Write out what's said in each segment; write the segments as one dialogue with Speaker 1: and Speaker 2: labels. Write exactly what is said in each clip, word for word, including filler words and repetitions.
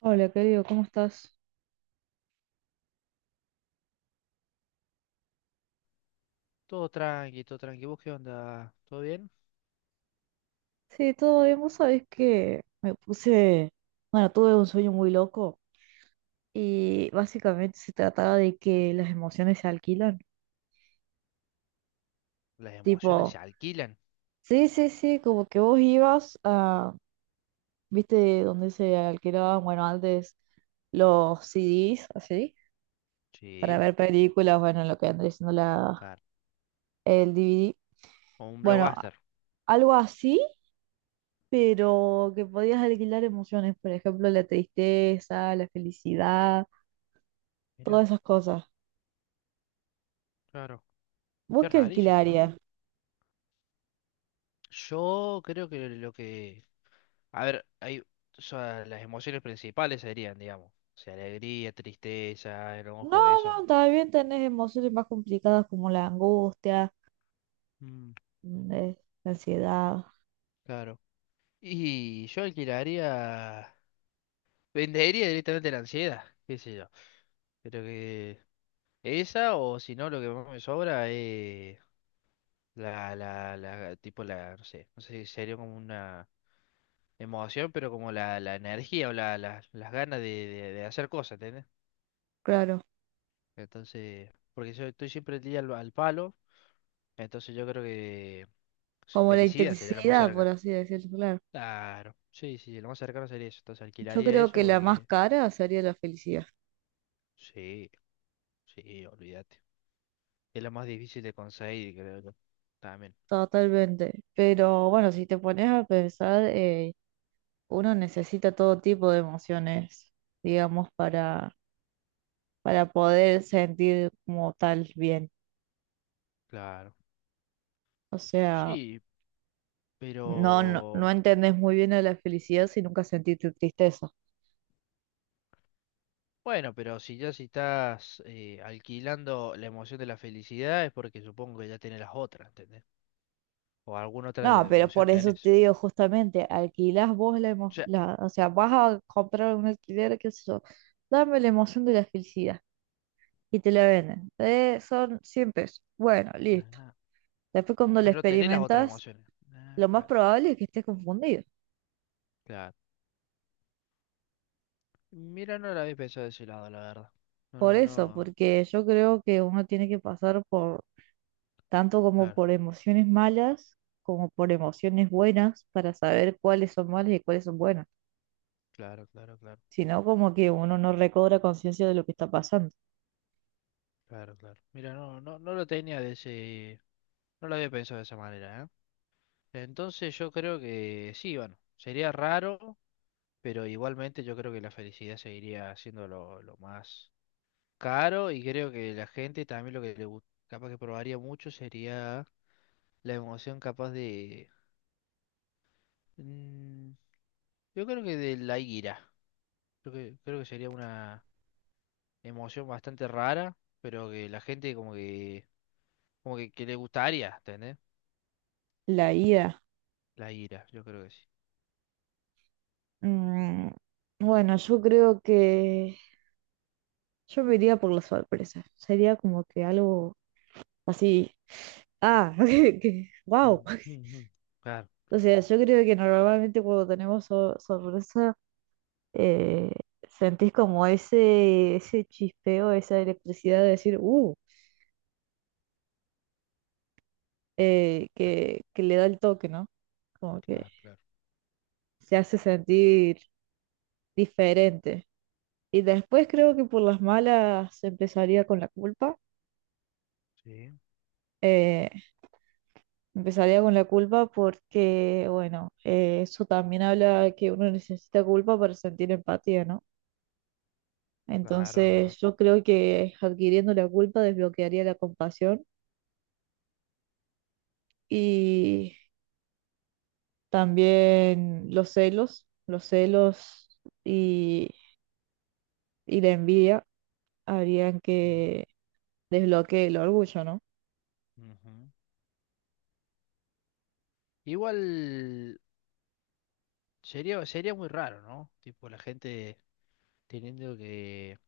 Speaker 1: Hola, querido, ¿cómo estás?
Speaker 2: Todo tranqui, todo tranqui. ¿Vos qué onda? ¿Todo bien?
Speaker 1: Sí, todo bien. Vos sabés que me puse, bueno, tuve un sueño muy loco y básicamente se trataba de que las emociones se alquilan.
Speaker 2: Las emociones se
Speaker 1: Tipo,
Speaker 2: alquilan.
Speaker 1: sí, sí, sí, como que vos ibas a, viste, donde se alquilaban, bueno, antes los C D s, así, para
Speaker 2: Sí,
Speaker 1: ver películas, bueno, lo que andrés siendo la,
Speaker 2: claro.
Speaker 1: el D V D.
Speaker 2: O un
Speaker 1: Bueno, a-
Speaker 2: blockbuster.
Speaker 1: algo así, pero que podías alquilar emociones, por ejemplo, la tristeza, la felicidad. Todas
Speaker 2: Mira,
Speaker 1: esas cosas.
Speaker 2: claro.
Speaker 1: ¿Vos
Speaker 2: Qué
Speaker 1: qué
Speaker 2: rarísimo, ¿no?
Speaker 1: alquilarías?
Speaker 2: Yo creo que lo que... A ver, hay... o sea, las emociones principales serían, digamos. O sea, alegría, tristeza,
Speaker 1: No,
Speaker 2: enojo, eso.
Speaker 1: no, también tenés emociones más complicadas como la angustia,
Speaker 2: Mm,
Speaker 1: mm, eh, la ansiedad,
Speaker 2: claro. Y yo alquilaría... Vendería directamente la ansiedad. ¿Qué sé yo? Creo que... Esa o si no, lo que más me sobra es... La, la, la, tipo la, no sé, no sé si sería como una emoción, pero como la, la energía o la, la- las ganas de, de- de hacer cosas, ¿entendés?
Speaker 1: claro,
Speaker 2: Entonces, porque yo estoy siempre el día al, al palo, entonces yo creo que
Speaker 1: como la
Speaker 2: felicidad sería lo más
Speaker 1: intensidad, por
Speaker 2: cerca.
Speaker 1: así decirlo, claro.
Speaker 2: Claro, sí, sí, sí, lo más cercano sería eso, entonces
Speaker 1: Yo
Speaker 2: alquilaría
Speaker 1: creo
Speaker 2: eso
Speaker 1: que la más
Speaker 2: porque,
Speaker 1: cara sería la felicidad,
Speaker 2: sí, sí, olvídate. Es lo más difícil de conseguir, creo yo. También,
Speaker 1: totalmente. Pero bueno, si te pones a pensar, eh, uno necesita todo tipo de emociones, digamos, para, para poder sentir como tal bien.
Speaker 2: claro.
Speaker 1: O sea...
Speaker 2: Sí,
Speaker 1: No, no, no
Speaker 2: pero...
Speaker 1: entendés muy bien de la felicidad si nunca sentiste tristeza.
Speaker 2: Bueno, pero si ya si estás eh, alquilando la emoción de la felicidad es porque supongo que ya tenés las otras, ¿entendés? O alguna otra
Speaker 1: No,
Speaker 2: de-
Speaker 1: pero
Speaker 2: emoción
Speaker 1: por eso te
Speaker 2: tenés.
Speaker 1: digo justamente, alquilás vos la
Speaker 2: O sea,
Speaker 1: emoción, o sea, vas a comprar un alquiler, qué sé yo, dame la emoción de la felicidad y te la venden. Eh, son cien pesos. Bueno,
Speaker 2: ah,
Speaker 1: listo.
Speaker 2: nah,
Speaker 1: Después cuando la
Speaker 2: pero tenés las otras
Speaker 1: experimentas,
Speaker 2: emociones. Ah,
Speaker 1: lo más
Speaker 2: claro,
Speaker 1: probable es que estés confundido.
Speaker 2: claro. Mira, no la había pensado de ese lado, la verdad. No,
Speaker 1: Por
Speaker 2: no,
Speaker 1: eso,
Speaker 2: no.
Speaker 1: porque yo creo que uno tiene que pasar por tanto como
Speaker 2: Claro,
Speaker 1: por emociones malas como por emociones buenas para saber cuáles son malas y cuáles son buenas.
Speaker 2: claro, claro, claro,
Speaker 1: Sino como que uno no recobra conciencia de lo que está pasando.
Speaker 2: claro, claro. Mira, no, no, no lo tenía de ese, no lo había pensado de esa manera, ¿eh? Entonces yo creo que sí, bueno, sería raro, pero igualmente yo creo que la felicidad seguiría siendo lo, lo más caro y creo que la gente también lo que le gu- capaz que probaría mucho sería la emoción capaz de mm, yo creo que de la ira. Creo que, creo que sería una emoción bastante rara, pero que la gente como que como que, que le gustaría, ¿entendés?
Speaker 1: La I A.
Speaker 2: La ira, yo creo que sí.
Speaker 1: mm, bueno, yo creo que yo me iría por la sorpresa. Sería como que algo así. Ah, que, wow.
Speaker 2: Mm. Mm, mm. Claro,
Speaker 1: O sea, yo creo que normalmente cuando tenemos so- sorpresa, eh, sentís como ese, ese chispeo, esa electricidad de decir, uh, eh,
Speaker 2: claro,
Speaker 1: que, que le da el toque, ¿no? Como que
Speaker 2: claro, claro.
Speaker 1: se hace sentir diferente. Y después creo que por las malas empezaría con la culpa.
Speaker 2: Sí,
Speaker 1: Eh, Empezaría con la culpa porque, bueno, eh, eso también habla que uno necesita culpa para sentir empatía, ¿no?
Speaker 2: claro, es
Speaker 1: Entonces
Speaker 2: verdad.
Speaker 1: yo creo que adquiriendo la culpa desbloquearía la compasión y también los celos, los celos y, y la envidia harían
Speaker 2: Sí.
Speaker 1: que desbloquee el orgullo, ¿no?
Speaker 2: Ujú. Igual sería sería muy raro, ¿no? Tipo la gente teniendo que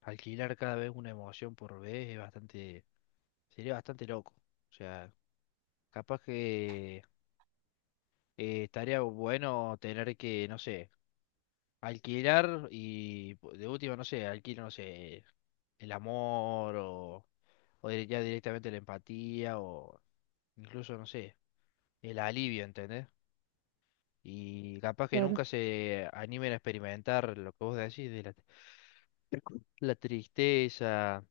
Speaker 2: alquilar cada vez una emoción por vez es bastante, sería bastante loco. O sea, capaz que eh, estaría bueno tener que, no sé, alquilar y po- de última, no sé, alquilar, no sé, el amor o, o dire- ya directamente la empatía o incluso, no sé, el alivio, ¿entendés? Y capaz que
Speaker 1: Claro.
Speaker 2: nunca se animen a experimentar lo que vos decís de la, la tristeza,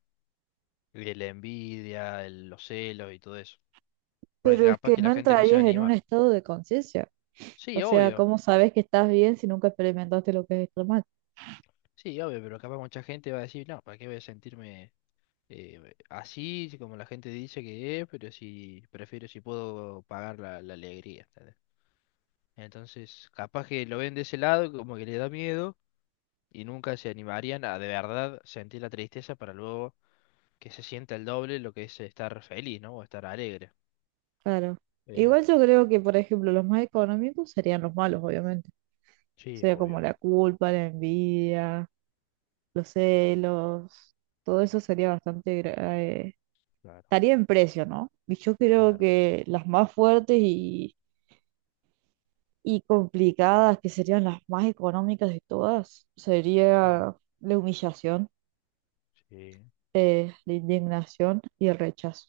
Speaker 2: de la envidia, el- los celos y todo eso. Porque
Speaker 1: Pero es
Speaker 2: capaz
Speaker 1: que
Speaker 2: que
Speaker 1: no
Speaker 2: la gente no se va a
Speaker 1: entrarías en un
Speaker 2: animar.
Speaker 1: estado de conciencia.
Speaker 2: Sí,
Speaker 1: O sea,
Speaker 2: obvio.
Speaker 1: ¿cómo sabes que estás bien si nunca experimentaste lo que es estar mal?
Speaker 2: Sí, obvio, pero capaz mucha gente va a decir, no, ¿para qué voy a sentirme eh, así, si como la gente dice que es, pero si prefiero si puedo pagar la, la alegría. ¿Entendés? Entonces, capaz que lo ven de ese lado, como que le da miedo, y nunca se animarían a de verdad sentir la tristeza para luego que se sienta el doble lo que es estar feliz, ¿no? O estar alegre.
Speaker 1: Claro.
Speaker 2: Eh,
Speaker 1: Igual yo creo que, por ejemplo, los más económicos serían los malos, obviamente. O
Speaker 2: sí,
Speaker 1: sea, como
Speaker 2: obvio.
Speaker 1: la culpa, la envidia, los celos, todo eso sería bastante... gra- eh,
Speaker 2: Claro,
Speaker 1: estaría en precio, ¿no? Y yo creo
Speaker 2: claro.
Speaker 1: que las más fuertes y, y complicadas, que serían las más económicas de todas,
Speaker 2: Sí,
Speaker 1: sería la humillación,
Speaker 2: sí,
Speaker 1: eh, la indignación y el rechazo.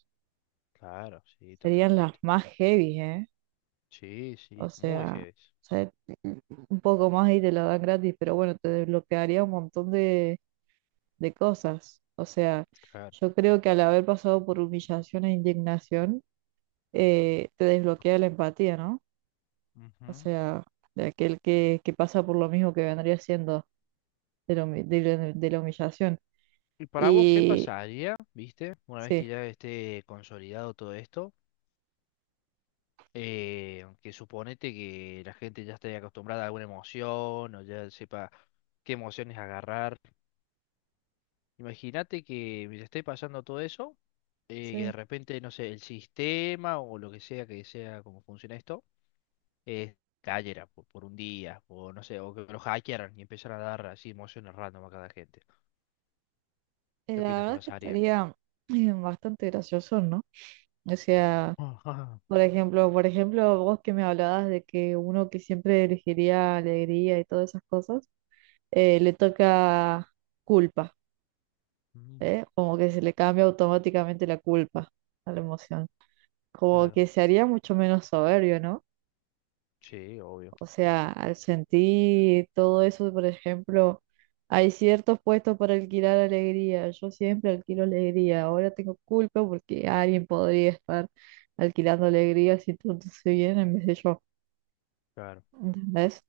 Speaker 2: claro, sí,
Speaker 1: Serían las
Speaker 2: totalmente,
Speaker 1: más
Speaker 2: totalmente.
Speaker 1: heavy, ¿eh?
Speaker 2: Sí,
Speaker 1: O
Speaker 2: sí, muy
Speaker 1: sea,
Speaker 2: heavy.
Speaker 1: o un poco más y te la dan gratis, pero bueno, te desbloquearía un montón de, de cosas. O sea,
Speaker 2: Claro.
Speaker 1: yo creo que al haber pasado por humillación e indignación, eh, te desbloquea la empatía, ¿no? O
Speaker 2: Ujú.
Speaker 1: sea, de aquel que, que pasa por lo mismo que vendría siendo de la, humi- de la- de la humillación.
Speaker 2: ¿Y para vos qué
Speaker 1: Y
Speaker 2: pasaría, viste? Una vez que
Speaker 1: sí,
Speaker 2: ya esté consolidado todo esto, eh, que suponete que la gente ya esté acostumbrada a alguna emoción o ya sepa qué emociones agarrar. Imagínate que mientras esté pasando todo eso, eh, que de
Speaker 1: sí.
Speaker 2: repente, no sé, el sistema o lo que sea que sea como funciona esto, eh, cayera por, por un día, o no sé, o que lo hackearan y empezaran a dar así emociones random a cada gente.
Speaker 1: Eh,
Speaker 2: ¿Qué
Speaker 1: La
Speaker 2: opinas que
Speaker 1: verdad es que
Speaker 2: pasaría?
Speaker 1: estaría eh, bastante gracioso, ¿no? O sea...
Speaker 2: Ajá.
Speaker 1: Por ejemplo, por ejemplo, vos que me hablabas de que uno que siempre elegiría alegría y todas esas cosas, eh, le toca culpa,
Speaker 2: Mm.
Speaker 1: ¿eh? Como que se le cambia automáticamente la culpa a la emoción. Como
Speaker 2: Claro,
Speaker 1: que se haría mucho menos soberbio, ¿no?
Speaker 2: sí, obvio.
Speaker 1: O sea, al sentir todo eso, por ejemplo, hay ciertos puestos para alquilar alegría. Yo siempre alquilo alegría. Ahora tengo culpa porque alguien podría estar alquilando alegría si tú no bien en vez de yo.
Speaker 2: Claro,
Speaker 1: ¿Entendés?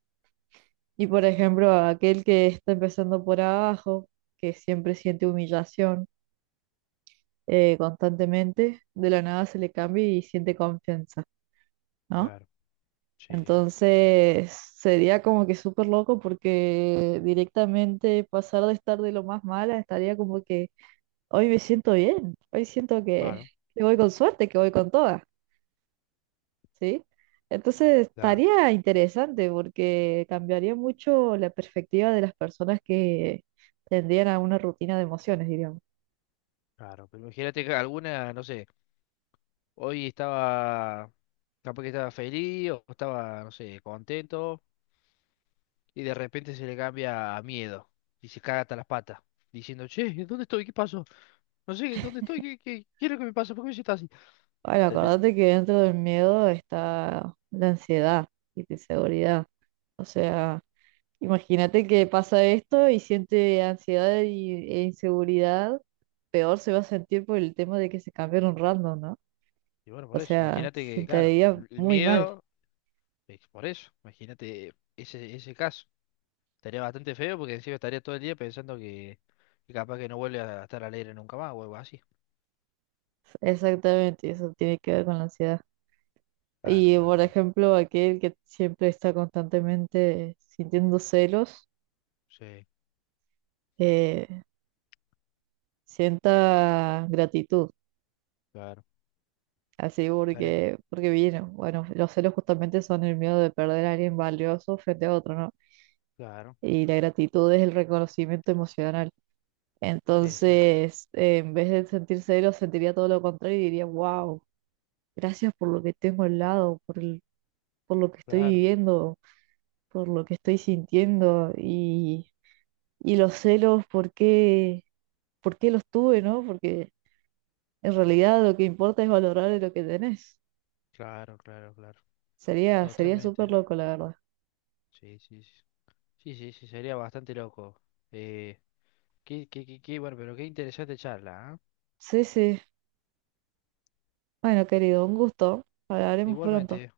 Speaker 1: Y por ejemplo, a aquel que está empezando por abajo, que siempre siente humillación eh, constantemente, de la nada se le cambia y siente confianza, ¿no?
Speaker 2: claro, sí,
Speaker 1: Entonces sería como que súper loco porque directamente pasar de estar de lo más mala estaría como que hoy me siento bien, hoy siento que,
Speaker 2: claro,
Speaker 1: que voy con suerte, que voy con toda. ¿Sí? Entonces
Speaker 2: claro,
Speaker 1: estaría interesante porque cambiaría mucho la perspectiva de las personas que tendrían a una rutina de emociones, diríamos.
Speaker 2: claro. Pero imagínate que alguna, no sé, hoy estaba, capaz que estaba feliz o estaba, no sé, contento y de repente se le cambia a miedo y se caga hasta las patas diciendo, che, ¿dónde estoy? ¿Qué pasó? No sé, ¿dónde estoy? ¿Qué, qué, qué es lo que me pasa? ¿Por qué me siento así?
Speaker 1: Ay,
Speaker 2: ¿Entendés?
Speaker 1: acordate que dentro del miedo está la ansiedad y la inseguridad. O sea, imagínate que pasa esto y siente ansiedad y- e inseguridad, peor se va a sentir por el tema de que se cambiaron random, ¿no?
Speaker 2: Y bueno,
Speaker 1: O
Speaker 2: por eso,
Speaker 1: sea,
Speaker 2: imagínate
Speaker 1: se
Speaker 2: que, claro,
Speaker 1: sentiría
Speaker 2: el, el
Speaker 1: muy mal.
Speaker 2: miedo, es por eso, imagínate ese, ese caso. Estaría bastante feo porque encima estaría todo el día pensando que, que, capaz que no vuelve a estar alegre nunca más o algo así.
Speaker 1: Exactamente, eso tiene que ver con la ansiedad.
Speaker 2: Claro,
Speaker 1: Y
Speaker 2: claro,
Speaker 1: por
Speaker 2: claro.
Speaker 1: ejemplo, aquel que siempre está constantemente sintiendo celos,
Speaker 2: Sí,
Speaker 1: eh, sienta gratitud,
Speaker 2: claro.
Speaker 1: así
Speaker 2: Tarea,
Speaker 1: porque, porque vino. Bueno, los celos justamente son el miedo de perder a alguien valioso frente a otro, ¿no?
Speaker 2: claro.
Speaker 1: Y la gratitud es el reconocimiento emocional.
Speaker 2: Exacto.
Speaker 1: Entonces, eh, en vez de sentir celos, sentiría todo lo contrario y diría, wow, gracias por lo que tengo al lado, por el- por lo que estoy
Speaker 2: Claro,
Speaker 1: viviendo, por lo que estoy sintiendo. Y y los celos, ¿por qué, por qué los tuve, no? Porque en realidad lo que importa es valorar lo que tenés.
Speaker 2: claro, claro, claro.
Speaker 1: Sería, sería
Speaker 2: Totalmente,
Speaker 1: súper
Speaker 2: ¿eh?
Speaker 1: loco, la verdad.
Speaker 2: Sí, sí, sí. Sí, sí, sí, sería bastante loco. Eh, qué, qué, qué, qué- bueno, pero qué interesante charla, ¿ah?
Speaker 1: Sí, sí. Bueno, querido, un gusto. Hablaremos pronto.
Speaker 2: Igualmente.